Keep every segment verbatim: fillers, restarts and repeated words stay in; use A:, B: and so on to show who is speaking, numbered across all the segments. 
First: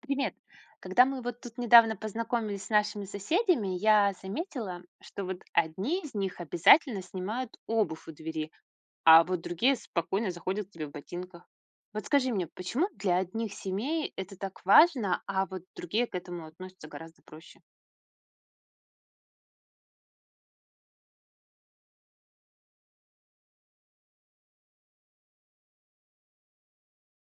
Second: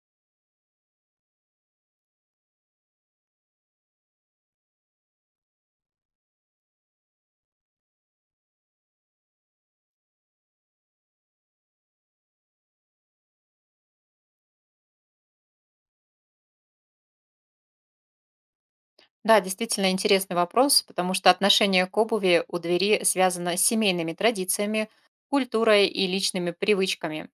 A: Привет. Когда мы вот тут недавно познакомились с нашими соседями, я заметила, что вот одни из них обязательно снимают обувь у двери, а вот другие спокойно заходят к тебе в ботинках. Вот скажи мне, почему для одних семей это так важно, а вот другие к этому относятся гораздо проще?
B: Да, действительно интересный вопрос, потому что отношение к обуви у двери связано с семейными традициями, культурой и личными привычками.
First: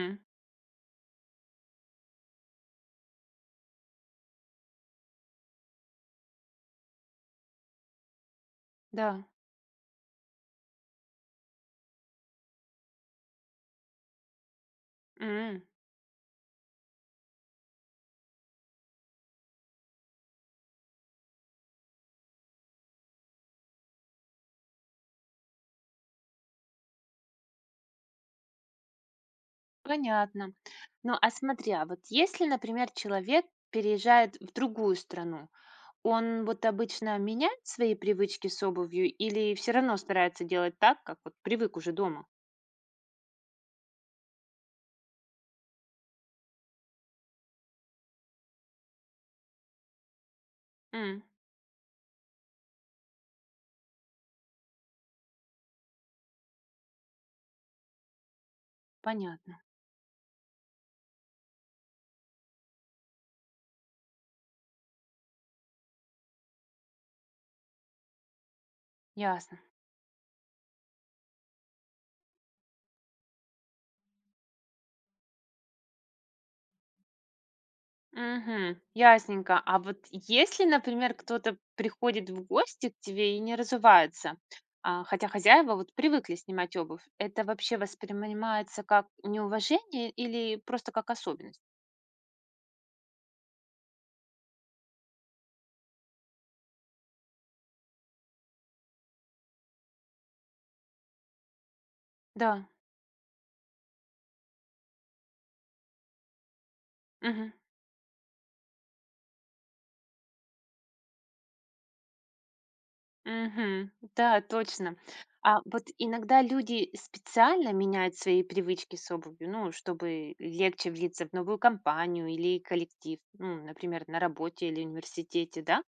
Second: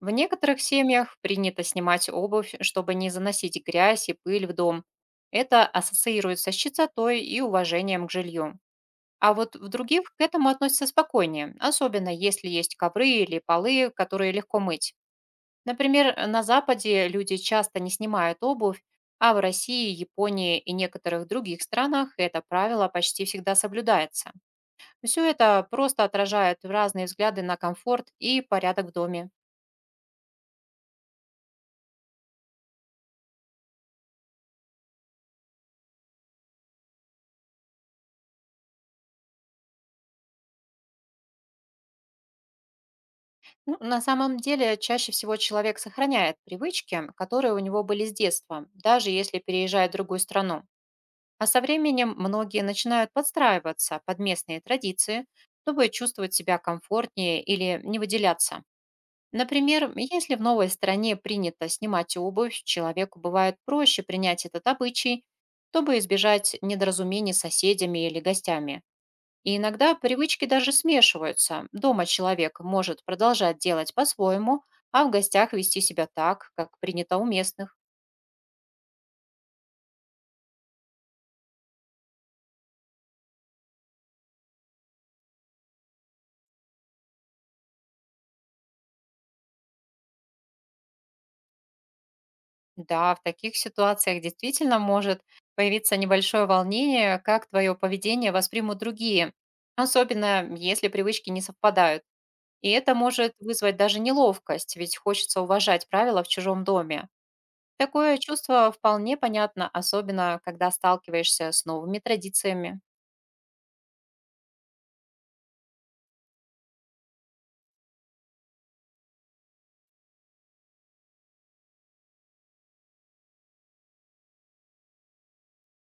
B: В некоторых семьях принято снимать обувь, чтобы не заносить грязь и пыль в дом. Это ассоциируется с чистотой и уважением к жилью.
A: да,
B: А вот в других к этому относятся спокойнее, особенно если есть ковры или полы, которые легко мыть.
A: М,
B: Например, э, на Западе люди часто не снимают обувь, а в России, Японии и некоторых других странах это правило почти всегда соблюдается. Все это просто отражает разные взгляды на комфорт и порядок в доме.
A: понятно. Ну а смотри, а вот если, например, человек переезжает в другую страну, он вот обычно меняет свои привычки с обувью или все равно старается делать так, как вот привык уже дома?
B: Ну, на самом деле, чаще всего человек сохраняет привычки, которые у него были с детства, даже если переезжает в другую страну.
A: М,
B: А со временем многие начинают подстраиваться под местные традиции, чтобы чувствовать себя комфортнее или не выделяться.
A: понятно,
B: Например, если в новой стране принято снимать обувь, человеку бывает проще принять этот обычай, чтобы избежать недоразумений с соседями или гостями. И
A: ясно.
B: иногда привычки даже смешиваются. Дома человек может продолжать делать по-своему, а в гостях вести себя так, как принято у местных.
A: Мгм, ясненько. А вот если, например, кто-то приходит в гости к тебе и не разувается, а хотя хозяева вот привыкли снимать обувь, это вообще воспринимается как неуважение или просто как особенность?
B: Да, в таких ситуациях действительно может появиться небольшое волнение, как твое поведение воспримут другие, особенно если привычки не совпадают.
A: Да.
B: И это может вызвать даже неловкость, ведь хочется уважать правила в чужом доме.
A: Мгм.
B: Такое чувство вполне понятно, особенно когда сталкиваешься с новыми традициями.
A: Мгм. Да, точно. А вот иногда люди специально меняют свои привычки с обувью, ну, чтобы легче влиться в новую компанию или коллектив, ну, например, на работе или университете, да?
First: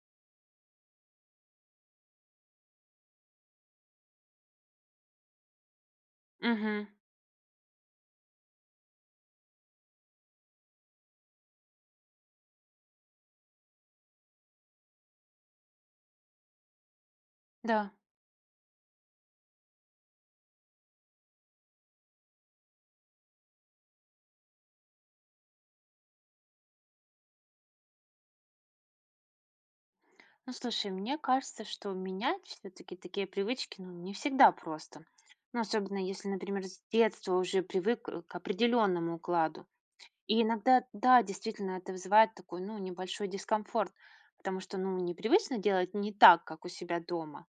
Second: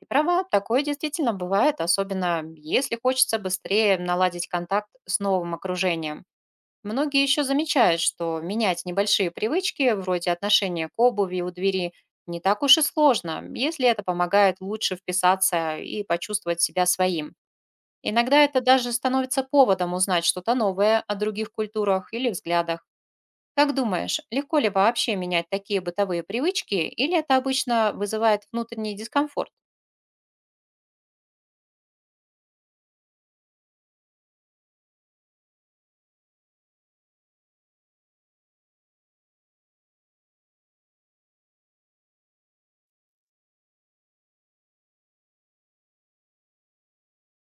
B: И права, такое действительно бывает, особенно если хочется быстрее наладить контакт с новым окружением.
A: Мгм.
B: Многие еще замечают, что менять небольшие привычки, вроде отношения к обуви у двери, не так уж и сложно, если это помогает лучше вписаться и почувствовать себя своим.
A: Да.
B: Иногда это даже становится поводом узнать что-то новое о других культурах или взглядах. Как думаешь, легко ли вообще менять такие бытовые привычки, или это обычно вызывает внутренний дискомфорт?
A: Ну, слушай, мне кажется, что менять все-таки такие привычки, ну, не всегда просто. Ну, особенно если, например, с детства уже привык э, к определенному укладу. И иногда, да, действительно, это вызывает такой, ну, небольшой дискомфорт, потому что, ну, непривычно делать не так, как у себя дома.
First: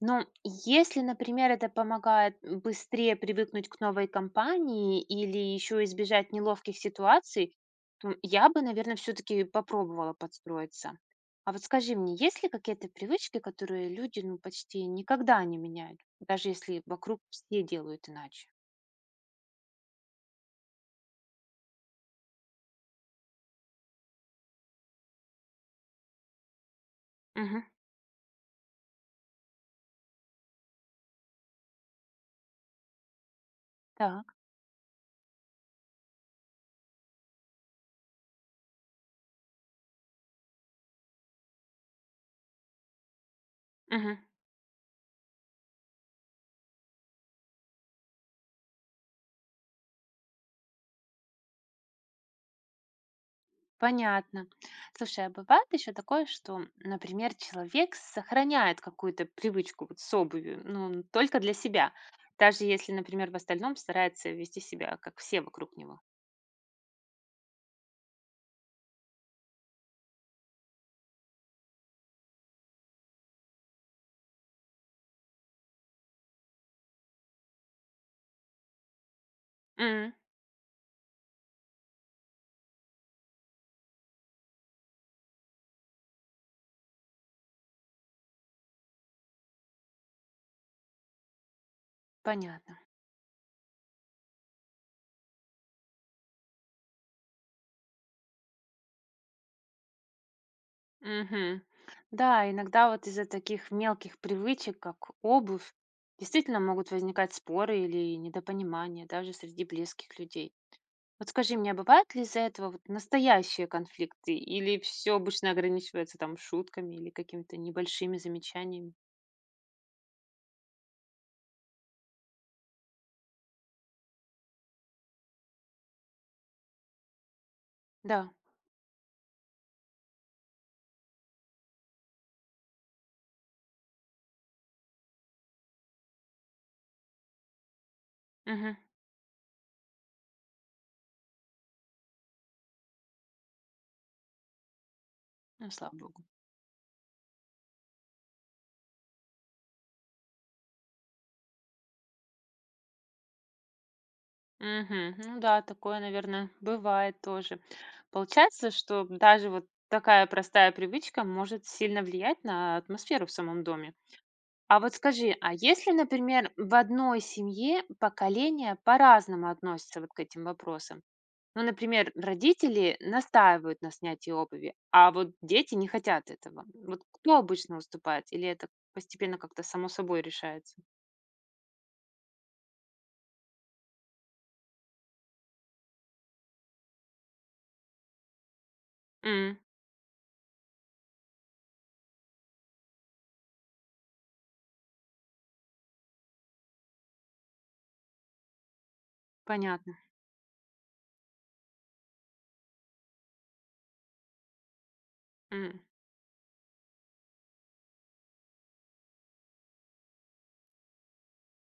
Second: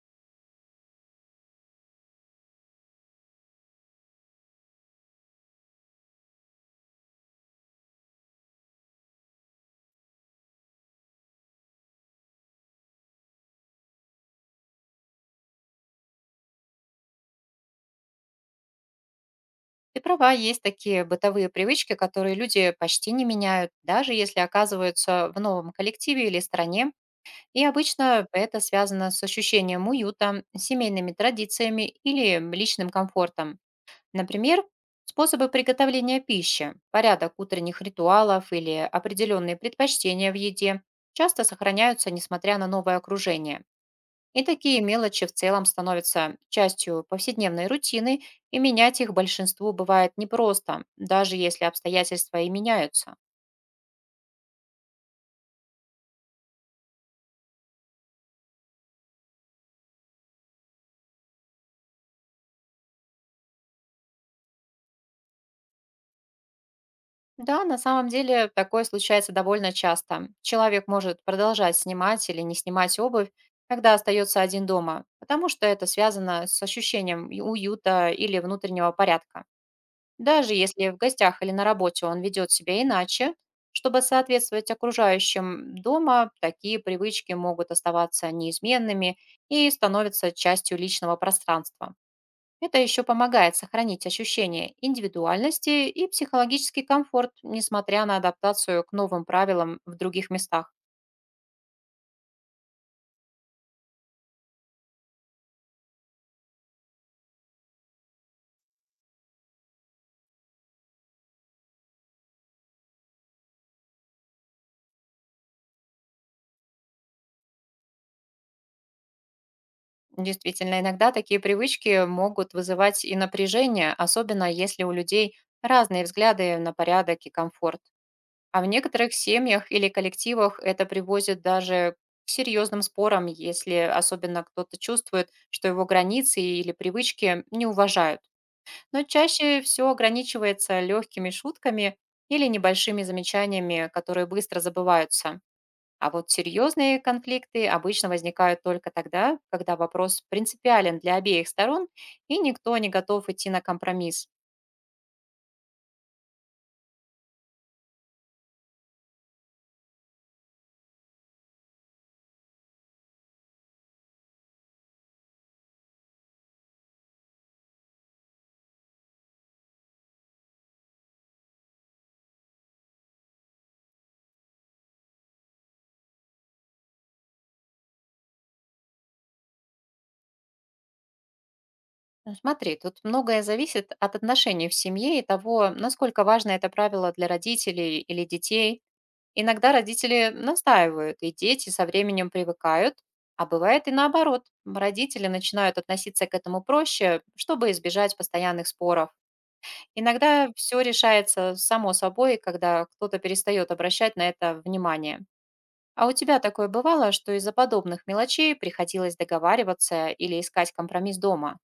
A: Но если, например, это помогает быстрее привыкнуть к новой компании или еще избежать неловких ситуаций, то я бы, наверное, все-таки попробовала подстроиться. А вот скажи мне, есть ли какие-то привычки, которые люди, ну, почти никогда не меняют, даже если вокруг все делают иначе?
B: Ты права, есть такие бытовые привычки, которые люди почти не меняют, даже если оказываются в новом коллективе или стране.
A: Угу,
B: И обычно это связано с ощущением уюта, семейными традициями или личным комфортом.
A: так,
B: Например, способы приготовления пищи, порядок утренних ритуалов или определенные предпочтения в еде часто сохраняются, несмотря на новое окружение.
A: мгм.
B: И такие мелочи в целом становятся частью повседневной рутины, и менять их большинству бывает непросто, даже если обстоятельства и меняются.
A: Понятно. Слушай, а бывает еще такое, что, например, человек сохраняет какую-то привычку вот с обувью, ну, только для себя, даже если, например, в остальном старается вести себя, как все вокруг него.
B: Да, на самом деле такое случается довольно часто. Человек может продолжать снимать или не снимать обувь, когда остается один дома, потому что это связано с ощущением и уюта или внутреннего порядка.
A: М,
B: Даже если в гостях или на работе он ведет себя иначе, чтобы соответствовать окружающим дома, такие привычки могут оставаться неизменными и становятся частью личного пространства.
A: понятно.
B: Это еще помогает сохранить ощущение индивидуальности и психологический комфорт, несмотря на адаптацию к новым правилам в других местах.
A: Мгм. Да, иногда вот из-за таких мелких привычек, как обувь, действительно могут возникать споры или недопонимания даже среди близких людей. Вот скажи мне, а бывают ли из-за этого вот настоящие конфликты или все обычно ограничивается там шутками или какими-то небольшими замечаниями?
B: Действительно, иногда такие привычки могут вызывать и напряжение, особенно если у людей разные взгляды на порядок и комфорт.
A: Да.
B: А в некоторых семьях или коллективах это приводит даже к серьезным спорам, если особенно кто-то чувствует, что его границы или привычки не уважают.
A: Мгм.
B: Но чаще все ограничивается легкими шутками или небольшими замечаниями, которые быстро забываются.
A: Ну, слава
B: А
A: богу.
B: вот серьезные конфликты обычно возникают только тогда, когда вопрос принципиален для обеих сторон, и никто не готов идти на компромисс.
A: Мгм. Ну да, такое, наверное, бывает тоже. Получается, что даже вот такая простая привычка может сильно влиять на атмосферу в самом доме. А вот скажи, а если, например, в одной семье поколения по-разному относятся вот к этим вопросам, ну, например, родители настаивают на снятии обуви, а вот дети не хотят этого. Вот кто обычно уступает? Или это постепенно как-то само собой решается?
B: Ну, смотри, тут многое зависит от отношений в семье и того, насколько важно это правило для родителей или детей.
A: М,
B: Иногда родители настаивают, и дети со временем привыкают, а бывает и наоборот. Родители начинают относиться к этому проще, чтобы избежать постоянных споров.
A: понятно.
B: Иногда все решается само собой, когда кто-то перестает обращать на это внимание.
A: М.
B: А у тебя такое бывало, что из-за подобных мелочей приходилось договариваться или искать компромисс дома?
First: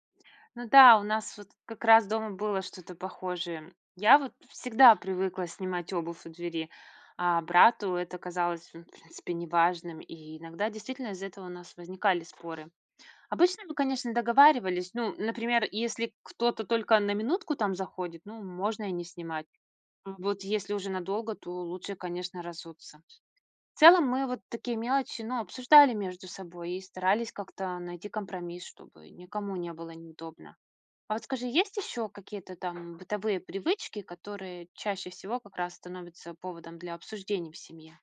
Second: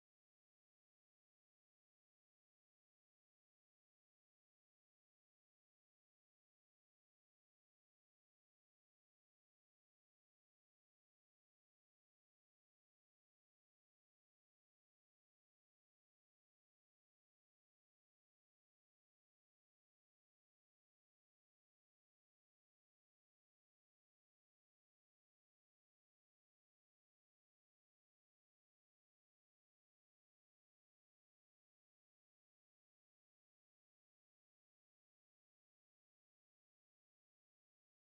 A: Ну да, у нас вот как раз дома было что-то похожее. Я вот всегда привыкла снимать обувь у двери, а брату это казалось, ну, в принципе, неважным. И иногда действительно из-за этого у нас возникали споры. Обычно мы, конечно, договаривались. Ну, например, если кто-то только на минутку там заходит, ну, можно и не снимать. А вот если уже надолго, то лучше, конечно, разуться. В целом мы вот такие мелочи, ну, обсуждали между собой и старались как-то найти компромисс, чтобы никому не было неудобно. А вот скажи, есть еще какие-то там бытовые привычки, которые чаще всего как раз становятся поводом для обсуждений в семье?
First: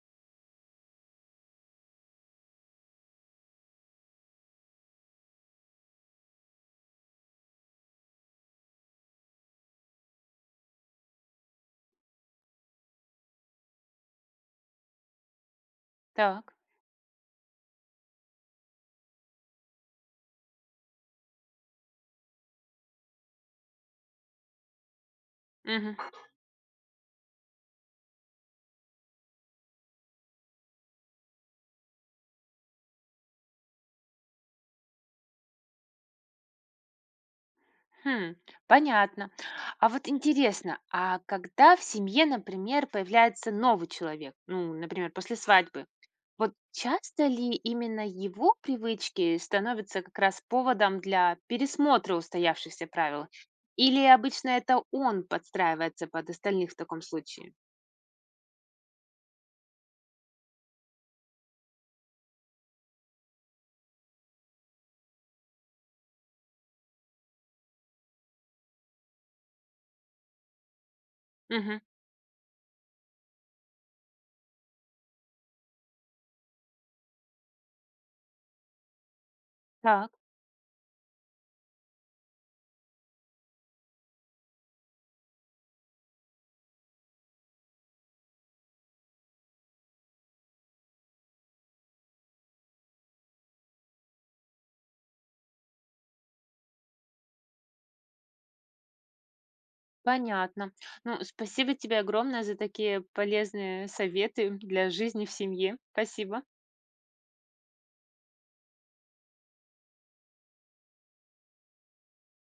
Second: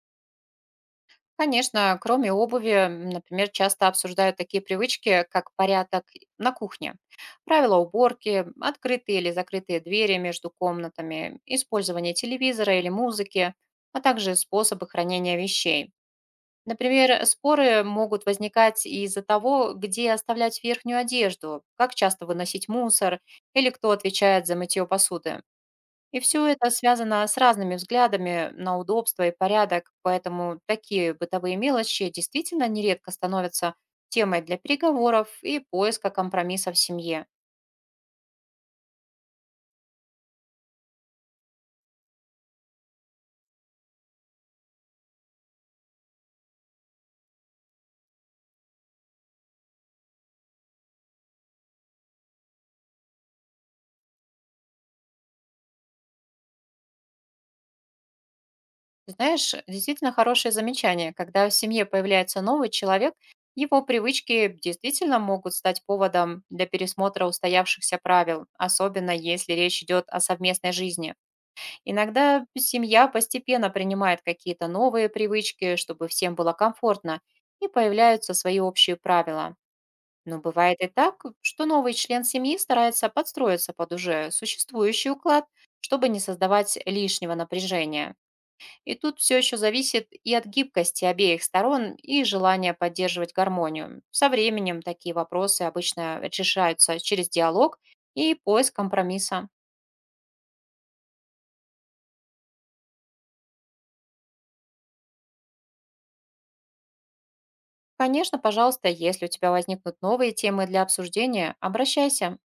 B: Конечно, кроме обуви, м, например, часто обсуждают такие привычки, как порядок на кухне, правила уборки, открытые или закрытые двери между комнатами, использование телевизора или музыки, а также способы хранения вещей.
A: Так.
B: Например, споры могут возникать из-за того, где оставлять верхнюю одежду, как часто выносить мусор или кто отвечает за мытье посуды.
A: Мгм.
B: И все это связано с разными взглядами на удобство и порядок, поэтому такие бытовые мелочи действительно нередко становятся темой для переговоров и поиска компромисса в семье.
A: Хм, понятно. А вот интересно, а когда в семье, например, появляется новый человек, ну, например, после свадьбы, вот часто ли именно его привычки становятся как раз поводом для пересмотра устоявшихся правил? Или обычно это он подстраивается под остальных в таком случае?
B: Знаешь, действительно хорошее замечание, когда в семье появляется новый человек, его привычки действительно могут стать поводом для пересмотра устоявшихся правил, особенно если речь идет о совместной жизни.
A: Мгм.
B: Иногда семья постепенно принимает какие-то новые привычки, чтобы всем было комфортно, и появляются свои общие правила.
A: Так,
B: Но бывает и так, что новый член семьи старается подстроиться под уже существующий уклад, чтобы не создавать лишнего напряжения. И тут все еще зависит и от гибкости обеих сторон, и желания поддерживать гармонию. Со временем такие вопросы обычно решаются через диалог и поиск компромисса.
A: понятно. Ну, спасибо тебе огромное за такие полезные советы для жизни в семье. Спасибо.
B: Конечно, пожалуйста, если у тебя возникнут новые темы для обсуждения, обращайся.